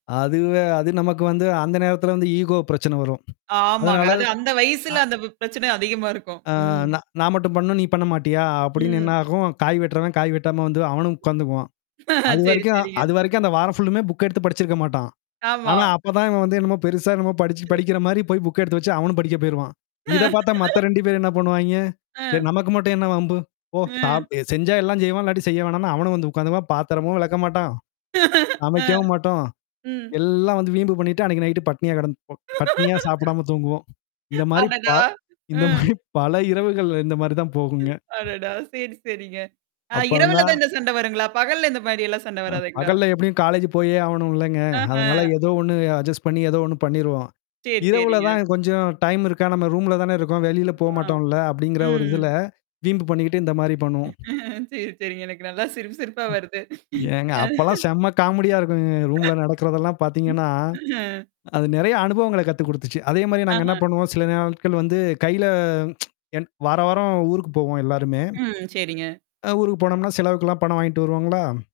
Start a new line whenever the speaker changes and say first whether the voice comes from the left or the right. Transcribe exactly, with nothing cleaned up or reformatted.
left: அதுவே அது நமக்கு வந்து அந்த நேரத்தில வந்து ஈகோ பிரச்சன வரும்.
right: ஆமாங்க.
left: அதனால.
right: அது அந்த
left: அ.
right: வயசுல அந்த பி பிரச்சனை அதிகமா இருக்கும்.
left: அ
right: ம்.
left: "ந நான் மட்டும் பண்ணணும். நீ பண்ண மாட்டியா?" அப்டின்னு
right: ம்.
left: என்னாகும். காய் வெட்டுறவன் காய் வெட்டாம வந்து அவனும் உட்காந்துக்குவான்.
right: ஆ சரி,
left: அதுவரைக்கும்
right: சரிங்க.
left: அதுவரைக்கும் அந்த வாரம் ஃபுல்லுமே புக் எடுத்து படிச்சிருக்க மாட்டான்.
right: ஆமா.
left: ஆனா, அப்பதான் இவன் வந்து என்னமோ பெருசா என்னமோ படிச்சு படிக்கிற மாரி போய் புக் எடுத்து வச்சு அவனும் படிக்க போயிருவான்.
right: ஆ.
left: இத பார்த்தா மத்த ரெண்டு பேரு என்ன பண்ணுவாய்ங்க, "சரி
right: ஆ.
left: நமக்கு மட்டும் என்ன வம்பு? போ சாப்
right: ம்.
left: செஞ்சா எல்லாஞ்செய்வோம். இல்லாட்டி செய்ய வேணான்ணு" அவனும் வந்து உட்காந்து பா பாத்தரமும் விளக்க மாட்டான்.
right: ஆ.
left: சமைக்கவும் மாட்டோம்.
right: ம்.
left: எல்லாம் வந்து வீம்பு பண்ணிட்டு அன்னைக்கு நைட்டு பட்னியா கடந்து பட்னியா சாப்பிடாம தூங்குவோம். இந்த மாரி பா
right: அடடா!
left: இந்த
right: அ.
left: மாரி பல இரவுகள்ல இந்த மாரி தான் போகுங்க.
right: ம், அடடா! சரி, சரிங்க. ஆ இரவுல
left: அப்புறந்தான்
right: தான் இந்த சண்ட வருங்களா? பகல்ல இந்த மாதிரியெல்லாம் சண்ட
left: அ
right: வராதுங்களா?
left: பகல்ல எப்டியும் காலேஜ் போயே ஆகணும்லங்க.
right: ஆஹா.
left: அதனால ஏதோ ஒண்ணு அட்ஜஸ்ட் பண்ணி ஏதோ ஒண்ணு பண்ணிருவோம்.
right: சரி,
left: இரவுல
right: சரிங்க.
left: தான் கொஞ்சம் டைம் இருக்கா. நம்ம ரூம்ல தானே இருக்கோம். வெளில
right: ஆ.
left: போமாட்டோம்ல அப்டிங்கிற ஒரு
right: ம்
left: இதுல. வீம்பு பண்ணிக்கிட்டு இந்த மாரி பண்ணுவோம்.
right: சரி, சரிங்க. எனக்கு நல்லா சிரிப்பு, சிரிப்பா
left: ம்.
right: வருது.
left: ஏங்க!
right: அ
left: அப்பலாம் செம்ம காமெடியா இருக்குங்க. ரூம்ல நடக்கிறதெல்லாம்
right: ம்.
left: பார்த்தீங்கன்னா,
right: ஆ.
left: அது நெறைய அனுபவங்கள கத்து குடுத்துச்சு. அதே மாரி நாங்க என்ன
right: ஆஹா.
left: பண்ணுவோம், சில நாட்கள் வந்து கையில என் வார வாரம் ஊருக்கு போவோம் எல்லாருமே.
right: ம். சரிங்க.
left: அ ஊருக்கு போனோம்னா, செலவுக்கெல்லாம் பணம் வாங்கிட்டு வருவாங்களா?